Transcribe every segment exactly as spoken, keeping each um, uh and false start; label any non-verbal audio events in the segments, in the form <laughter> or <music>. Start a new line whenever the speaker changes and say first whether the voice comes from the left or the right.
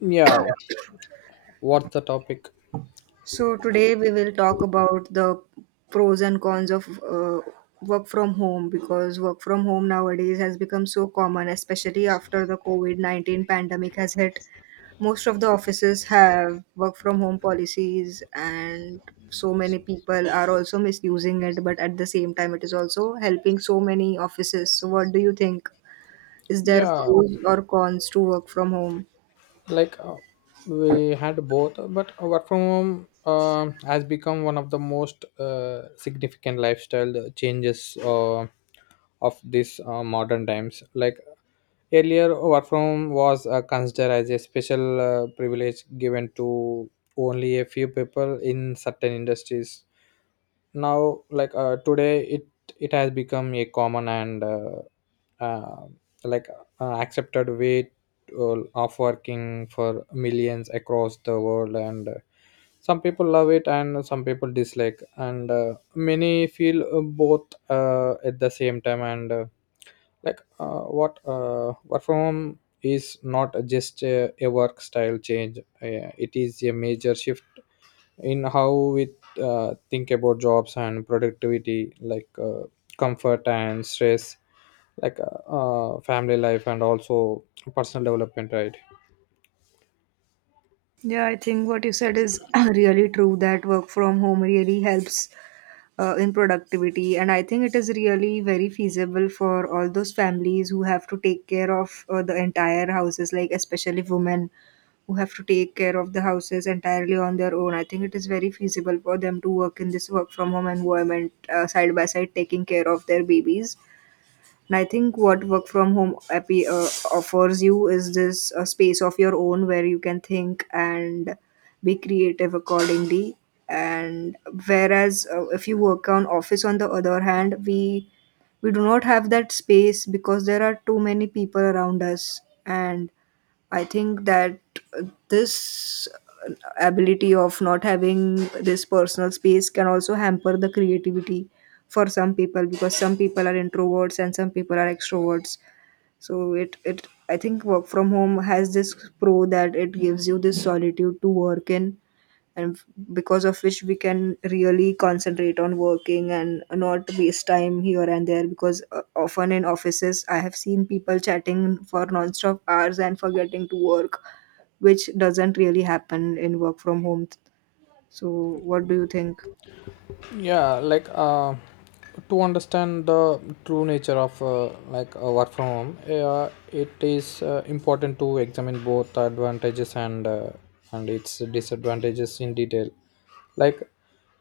left: Yeah, what's the topic?
right: So today we will talk about the pros and cons of uh, work from home because work from home nowadays has become so common, especially after the COVID nineteen pandemic has hit. Most of the offices have work from home policies, and so many people are also misusing it, but at the same time it is also helping so many offices. So what do you think? Is there
left: Yeah,
right: pros or cons to work from home?
left: like uh, we had both, but work from home um has become one of the most uh, significant lifestyle changes uh, of this uh, modern times. Like earlier, work from home was uh, considered as a special uh, privilege given to only a few people in certain industries now like uh, today it it has become a common and uh, uh, like uh, accepted way to- of working for millions across the world and uh, some people love it and some people dislike and uh, many feel uh, both uh, at the same time and uh, like uh, what uh, work from home is not just a, a work style change, uh, it is a major shift in how we uh, think about jobs and productivity, like uh, comfort and stress, like uh, uh, family life and also personal development, right?
right: Yeah, I think what you said is <clears throat> really true that work from home really helps uh, in productivity. And I think it is really very feasible for all those families who have to take care of uh, the entire houses, like especially women who have to take care of the houses entirely on their own. I think it is very feasible for them to work in this work from home environment, uh, side by side, taking care of their babies. And I think what work from home appear, uh, offers you is this uh, space of your own where you can think and be creative accordingly. And whereas, uh, if you work on office, on the other hand, we we do not have that space because there are too many people around us. And I think that this ability of not having this personal space can also hamper the creativity for some people because some people are introverts and some people are extroverts. So it it I think work from home has this pro that it gives you this solitude to work in, and f- because of which we can really concentrate on working and not waste time here and there, because uh, often in offices I have seen people chatting for non-stop hours and forgetting to work, which doesn't really happen in work from home. So what do you think?
left: Yeah, like uh, to understand the true nature of, uh, like a work from home, uh, it is uh, important to examine both the advantages and, uh, and its disadvantages in detail. Like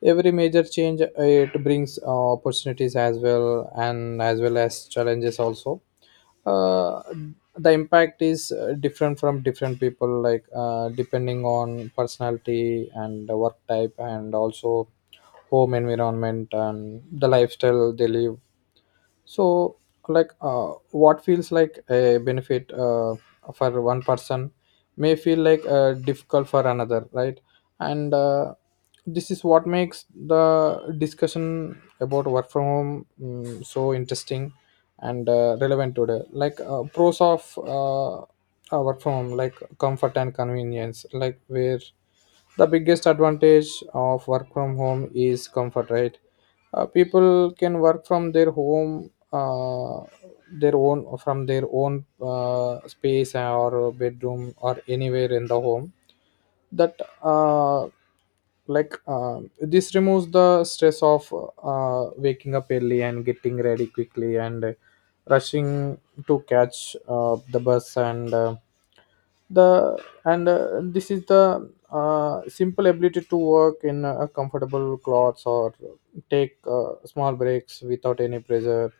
left: every major change, uh, it brings uh, opportunities as well and as well as challenges also. uh, the impact is uh, different from different people, like uh, depending on personality and the work type, and also home environment and the lifestyle they live. So like uh, what feels like a benefit uh, for one person may feel like uh, difficult for another, right? And uh, this is what makes the discussion about work from home mm, so interesting and uh, relevant today. Like uh, pros of uh, uh, work from home, like comfort and convenience. Like where the biggest advantage of work from home is comfort, right? Uh, people can work from their home, uh, their own from their own uh, space or bedroom or anywhere in the home. That uh, like uh, This removes the stress of uh, waking up early and getting ready quickly and rushing to catch uh, the bus and. Uh, the and uh, This is the uh, simple ability to work in uh, comfortable clothes or take uh, small breaks without any pressure,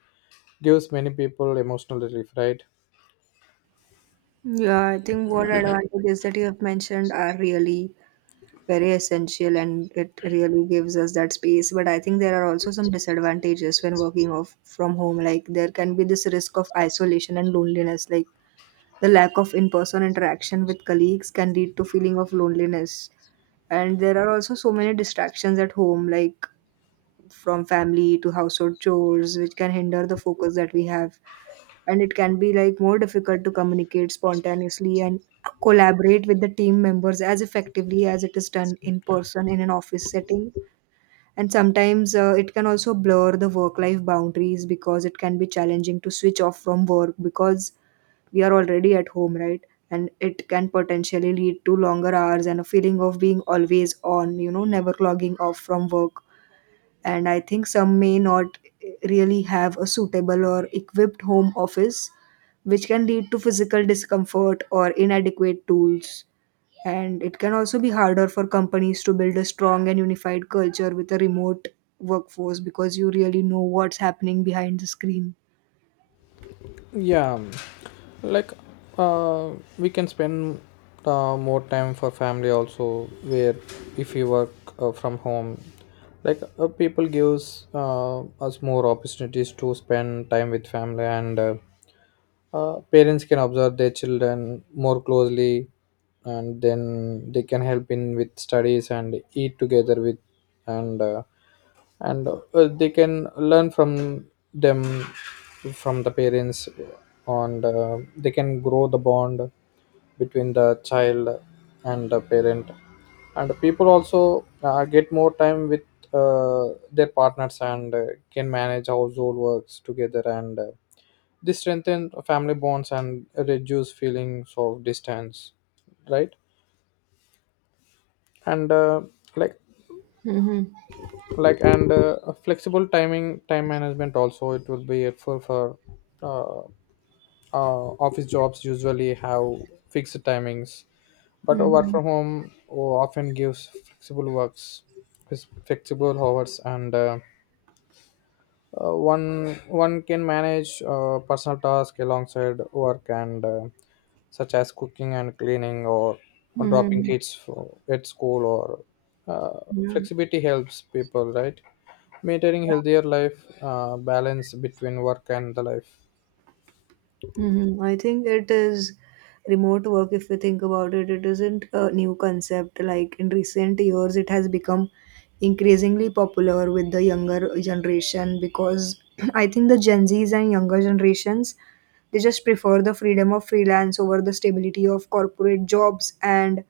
left: gives many people emotional relief, right?
right: Yeah, I think what advantages that you have mentioned are really very essential, and it really gives us that space. But I think there are also some disadvantages when working off from home. Like, there can be this risk of isolation and loneliness, like the lack of in-person interaction with colleagues can lead to feeling of loneliness. And there are also so many distractions at home, like from family to household chores, which can hinder the focus that we have. And it can be like more difficult to communicate spontaneously and collaborate with the team members as effectively as it is done in person in an office setting. And sometimes uh, it can also blur the work life boundaries because it can be challenging to switch off from work because we are already at home, right? And it can potentially lead to longer hours and a feeling of being always on, you know, never logging off from work. And I think some may not really have a suitable or equipped home office, which can lead to physical discomfort or inadequate tools. And it can also be harder for companies to build a strong and unified culture with a remote workforce because you really know what's happening behind the screen.
left: Yeah, like uh, we can spend uh, more time for family also. Where if we work uh, from home, like uh, people gives uh, us more opportunities to spend time with family, and uh, uh, parents can observe their children more closely, and then they can help in with studies and eat together with, and uh, and uh, they can learn from them, from the parents, and uh, they can grow the bond between the child and the parent. And people also uh, get more time with uh, their partners, and uh, can manage household works together, and uh, this strengthen family bonds and reduce feelings of distance, right? And uh, like like and uh, flexible timing, time management also, it will be helpful for uh, uh, office jobs usually have fixed timings, but a work from home often gives flexible works, flexible hours and. Uh, Uh, one one can manage uh, personal tasks alongside work, and uh, such as cooking and cleaning, or, or
right: Hmm.
left: dropping kids for, at school, or uh,
right: Yeah.
left: flexibility helps people, right? Maintaining healthier life uh, balance between work and the life.
right: Hmm. I think it is remote work. If we think about it, it isn't a new concept. Like in recent years, it has become increasingly popular with the younger generation because <clears throat> I think the Gen Zs and younger generations, they just prefer the freedom of freelance over the stability of corporate jobs. And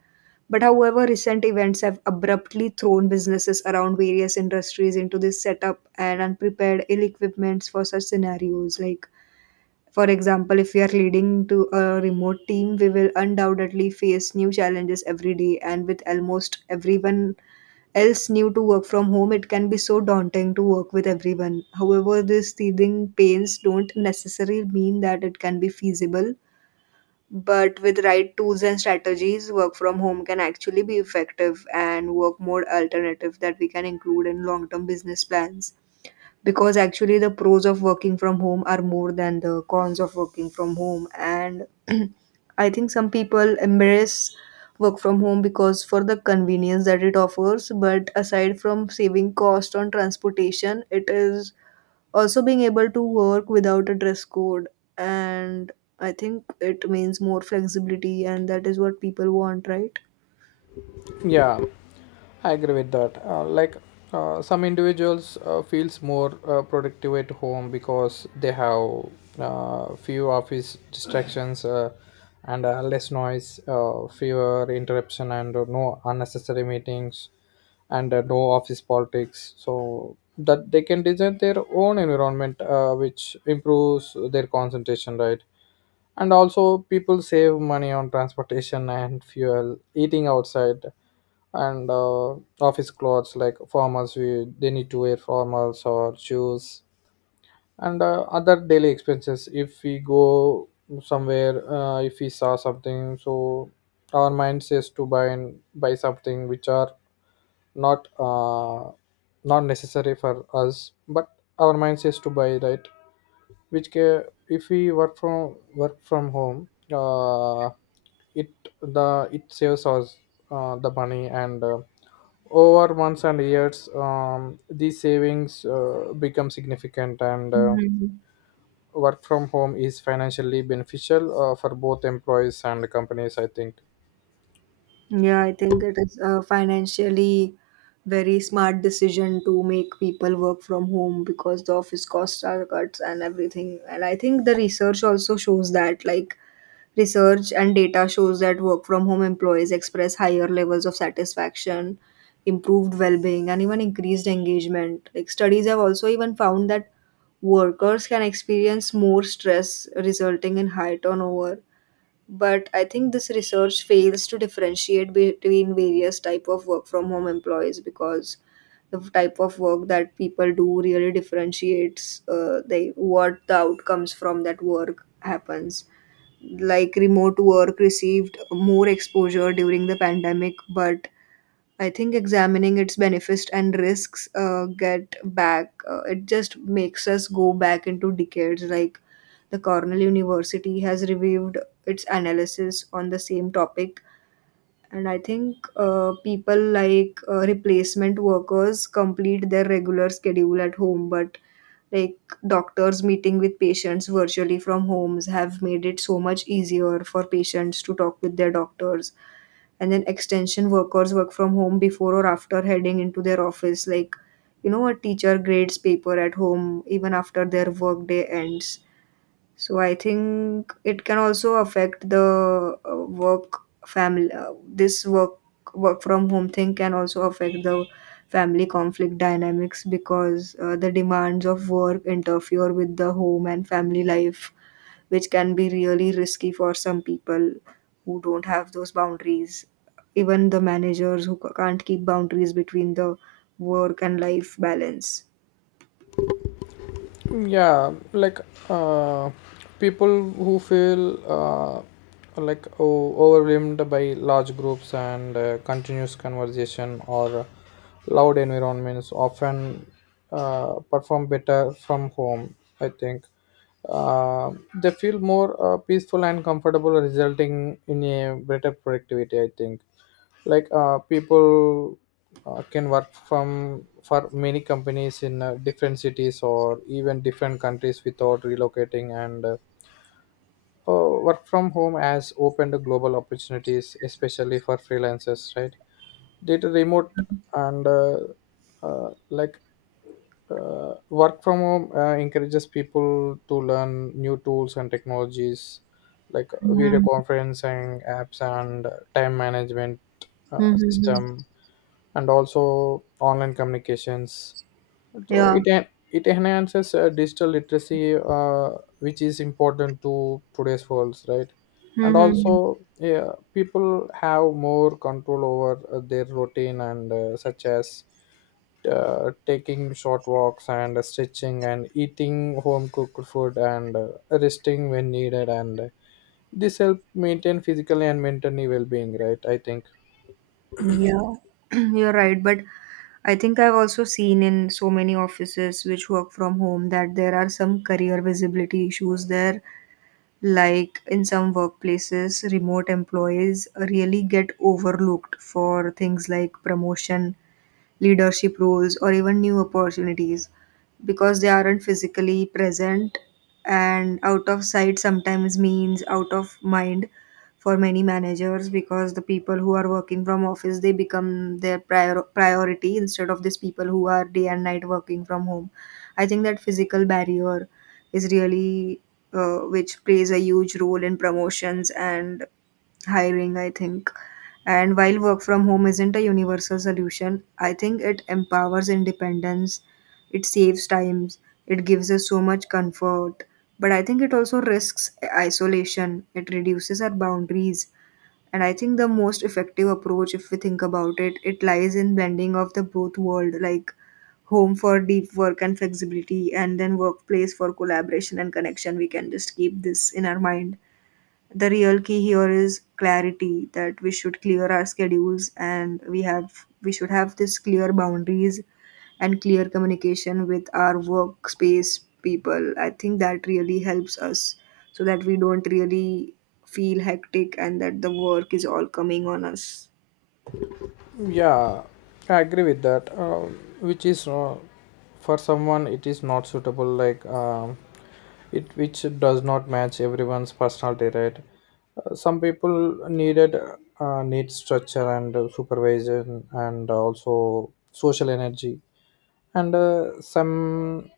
right: but however recent events have abruptly thrown businesses around various industries into this setup and unprepared ill equipments for such scenarios, like for example, if we are leading to a remote team, we will undoubtedly face new challenges every day, and with almost everyone else new to work from home, it can be so daunting to work with everyone. However, these teething pains don't necessarily mean that it can be feasible, but with right tools and strategies, work from home can actually be effective and work more alternative that we can include in long term business plans, because actually the pros of working from home are more than the cons of working from home. And <clears throat> I think some people embrace work from home because for the convenience that it offers, but aside from saving cost on transportation, it is also being able to work without a dress code. And I think it means more flexibility, and that is what people want, right?
left: Yeah, I agree with that. Uh, like uh, some individuals uh, feels more uh, productive at home because they have uh, few office distractions, uh, and uh, less noise, uh, fewer interruption, and uh, no unnecessary meetings, and uh, no office politics, so that they can design their own environment, uh, which improves their concentration, right? And also people save money on transportation and fuel, eating outside, and uh, office clothes, like formals, we they need to wear formals or shoes, and uh, other daily expenses. If we go somewhere, uh, if we saw something, so our mind says to buy, and buy something which are not uh, not necessary for us, but our mind says to buy, right? Which ca- if we work from work from home, uh, it the it saves us uh, the money, and uh, over months and years, um, these savings uh, become significant, and uh,
right: Mhm.
left: work from home is financially beneficial uh, for both employees and companies, I think.
right: Yeah, I think it is a financially very smart decision to make people work from home because the office costs are cuts and everything. And I think the research also shows that, like, research and data shows that work from home employees express higher levels of satisfaction, improved well being, and even increased engagement. Like, studies have also even found that workers can experience more stress resulting in high turnover, but I think this research fails to differentiate between various type of work from home employees because the type of work that people do really differentiates uh, they what the outcomes from that work happens. Like remote work received more exposure during the pandemic, but I think examining its benefits and risks uh, get back, uh, it just makes us go back into decades. Like, the Cornell University has reviewed its analysis on the same topic. And I think uh, people like uh, replacement workers complete their regular schedule at home, but like doctors meeting with patients virtually from homes have made it so much easier for patients to talk with their doctors. And then extension workers work from home before or after heading into their office, like you know a teacher grades paper at home even after their work day ends. So I think it can also affect the uh, work family. Uh, this work work from home thing can also affect the family conflict dynamics because uh, the demands of work interfere with the home and family life, which can be really risky for some people who don't have those boundaries. Even the managers who ca- can't keep boundaries between the work and life balance.
left: Yeah, like uh, people who feel uh, like o- overwhelmed by large groups and uh, continuous conversation or loud environments often uh, perform better from home, I think. uh, they feel more uh, peaceful and comfortable, resulting in a better productivity, I think. like uh, people uh, can work from, for many companies in uh, different cities or even different countries, without relocating, and uh, uh, work from home has opened global opportunities, especially for freelancers, right? Data remote, and uh, uh, like uh, work from home uh, encourages people to learn new tools and technologies, like video
right: Mm-hmm.
left: conferencing apps and uh, time management uh,
right: Mm-hmm.
left: system, and also online communications. so
right: Yeah.
left: it en- it enhances uh, digital literacy, uh, which is important to today's world, right? And
right: Mm-hmm.
left: also yeah, people have more control over uh, their routine, and uh, such as uh, taking short walks and stretching and eating home cooked food, and uh, resting when needed, and uh, this help maintain physical and mentally well-being, right, I think?
right: Yeah, <clears throat> you're right. But I think I've also seen in so many offices which work from home that there are some career visibility issues there. Like in some workplaces, remote employees really get overlooked for things like promotion, leadership roles, or even new opportunities because they aren't physically present, and out of sight sometimes means out of mind for many managers, because the people who are working from office, they become their prior- priority instead of these people who are day and night working from home. I think that physical barrier is really uh, which plays a huge role in promotions and hiring, I think. And while work from home isn't a universal solution, I think it empowers independence, it saves times, it gives us so much comfort. But I think it also risks isolation, it reduces our boundaries. And I think the most effective approach, if we think about it, it lies in blending of the both world, like home for deep work and flexibility, and then workplace for collaboration and connection. We can just keep this in our mind. The real key here is clarity, that we should clear our schedules, and we have we should have this clear boundaries and clear communication with our workspace people. I think that really helps us so that we don't really feel hectic and that the work is all coming on us.
left: Yeah, I agree with that. Um, which is uh, for someone it is not suitable, like um, it which does not match everyone's personality, right? Uh, some people needed uh, need structure and uh, supervision, and also social energy, and uh, some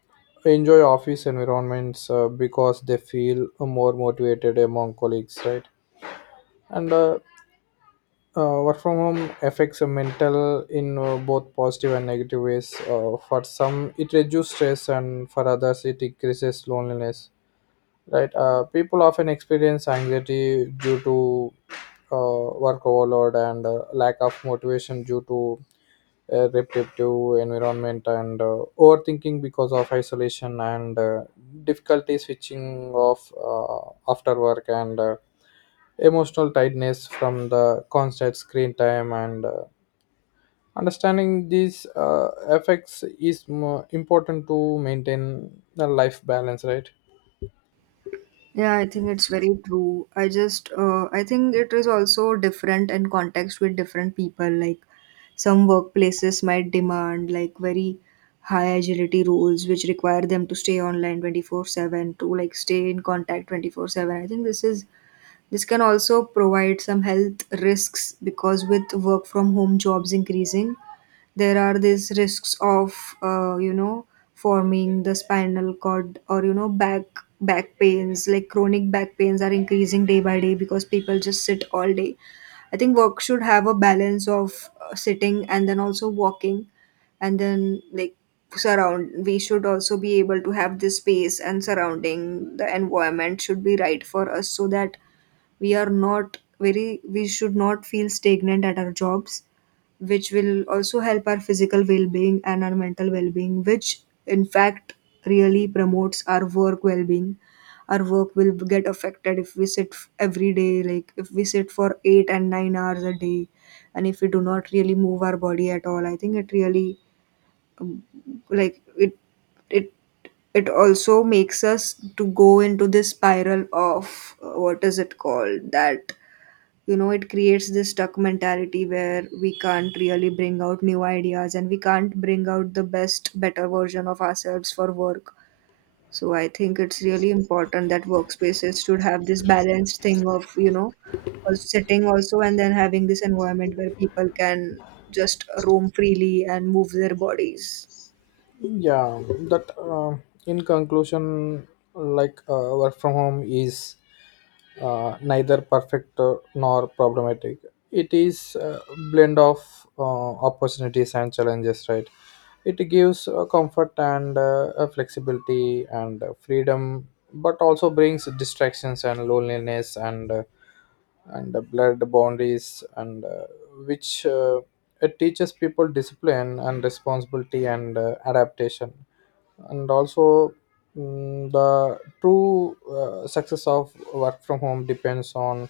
left: enjoy office environments uh, because they feel more motivated among colleagues, right? And uh, uh, work from home affects uh, mental in uh, both positive and negative ways. Uh, for some it reduces stress, and for others it increases loneliness. Right. Uh, people often experience anxiety due to uh, work overload, and uh, lack of motivation due to a repetitive environment, and uh, overthinking because of isolation, and uh, difficulty switching off uh, after work, and uh, emotional tiredness from the constant screen time, and uh, understanding these uh, effects is more important to maintain the life balance, right?
right: Yeah, I think it's very true. I just, uh, I think it is also different in context with different people. Like, some workplaces might demand like very high agility roles, which require them to stay online twenty-four seven, to like stay in contact twenty-four seven. I think this is this can also provide some health risks, because with work from home jobs increasing, there are these risks of uh, you know forming the spinal cord, or you know back back pains, like chronic back pains are increasing day by day because people just sit all day. I think work should have a balance of uh, sitting and then also walking, and then like surround we should also be able to have this space, and surrounding the environment should be right for us so that we are not very we should not feel stagnant at our jobs, which will also help our physical well-being and our mental well-being, which in fact really promotes our work well-being. Our work will get affected if we sit f- every day, like if we sit for eight and nine hours a day, and if we do not really move our body at all, I think it really like it it it also makes us to go into this spiral of uh, what is it called that, you know, it creates this stuck mentality where we can't really bring out new ideas, and we can't bring out the best better version of ourselves for work. So I think it's really important that workspaces should have this balanced thing of, you know, a sitting also, and then having this environment where people can just roam freely and move their bodies.
left: Yeah, that uh, in conclusion, like uh, work from home is uh, neither perfect uh, nor problematic. It is a blend of uh, opportunities and challenges, right? It gives uh, comfort and uh, a flexibility and uh, freedom, but also brings distractions and loneliness, and uh, and the blood boundaries, and uh, which uh, it teaches people discipline and responsibility, and uh, adaptation, and also, mm, the true uh, success of work from home depends on,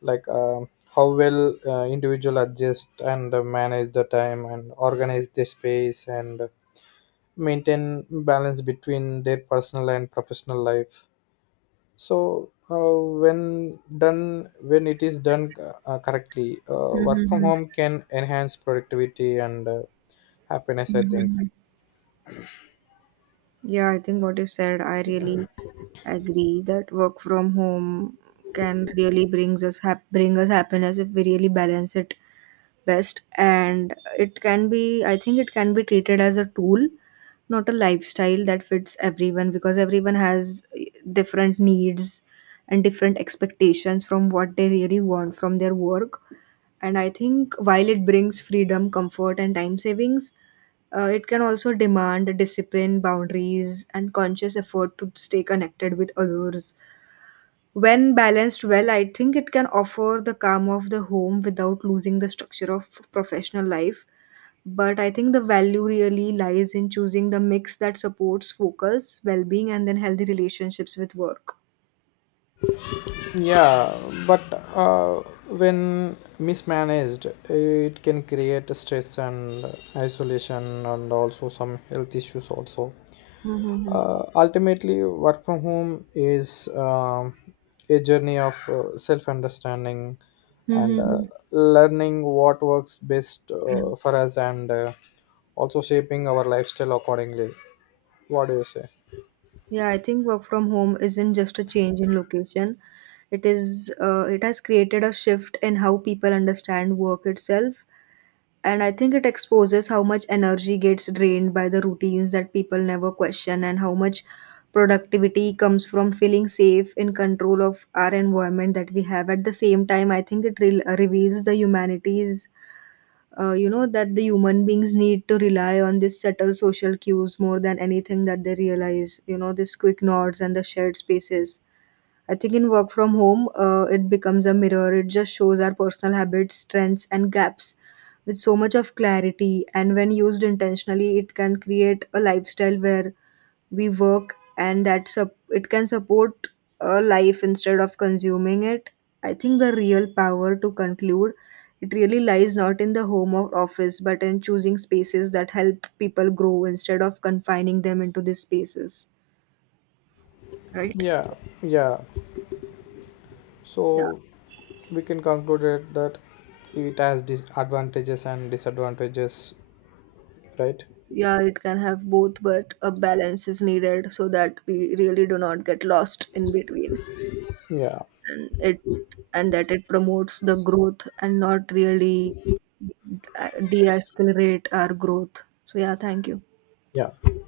left: like uh, how well uh, individual adjust, and uh, manage the time and organize their space, and maintain balance between their personal and professional life. So uh, when done, when it is done uh, correctly, uh, work from
right: Mhm.
left: home can enhance productivity and uh, happiness, I think.
right: Mhm. Yeah, I think what you said, I really agree that work from home can really brings us hap- bring us happiness if we really balance it best. And it can be, I think it can be treated as a tool, not a lifestyle that fits everyone, because everyone has eh, different needs and different expectations from what they really want from their work. And I think while it brings freedom, comfort, and time savings, uh, it can also demand discipline, boundaries, and conscious effort to stay connected with others. When balanced well, I think it can offer the calm of the home without losing the structure of professional life. But I think the value really lies in choosing the mix that supports focus, well being, and then healthy relationships with work.
left: Yeah, but uh, when mismanaged, it can create stress and isolation, and also some health issues also.
right: Mm-hmm.
left: Uh, ultimately, work from home is um, a journey of uh, self understanding, and uh, learning what works best uh, for us, and uh, also shaping our lifestyle accordingly. What do you say?
right: Yeah, I think work from home isn't just a change in location. It is uh, it has created a shift in how people understand work itself, and I think it exposes how much energy gets drained by the routines that people never question, and how much productivity comes from feeling safe in control of our environment that we have. At the same time, I think it re- reveals the humanity's uh, you know, that the human beings need to rely on these subtle social cues more than anything that they realize, you know, these quick nods and the shared spaces. I think in work from home, uh, it becomes a mirror, it just shows our personal habits, strengths and gaps with so much of clarity, and when used intentionally it can create a lifestyle where we work and that sup- it can support a life instead of consuming it. I think the real power, to conclude, it really lies not in the home or office but in choosing spaces that help people grow instead of confining them into these spaces, right?
left: Yeah. Yeah.
right: Yeah.
left: So we can conclude it that it has disadvantages and disadvantages, right?
right: Yeah, it can have both, but a balance is needed so that we really do not get lost in between
left: Yeah.
right: it, and that it promotes the growth and not really uh, deaccelerate our growth. So yeah, thank you.
left: Yeah.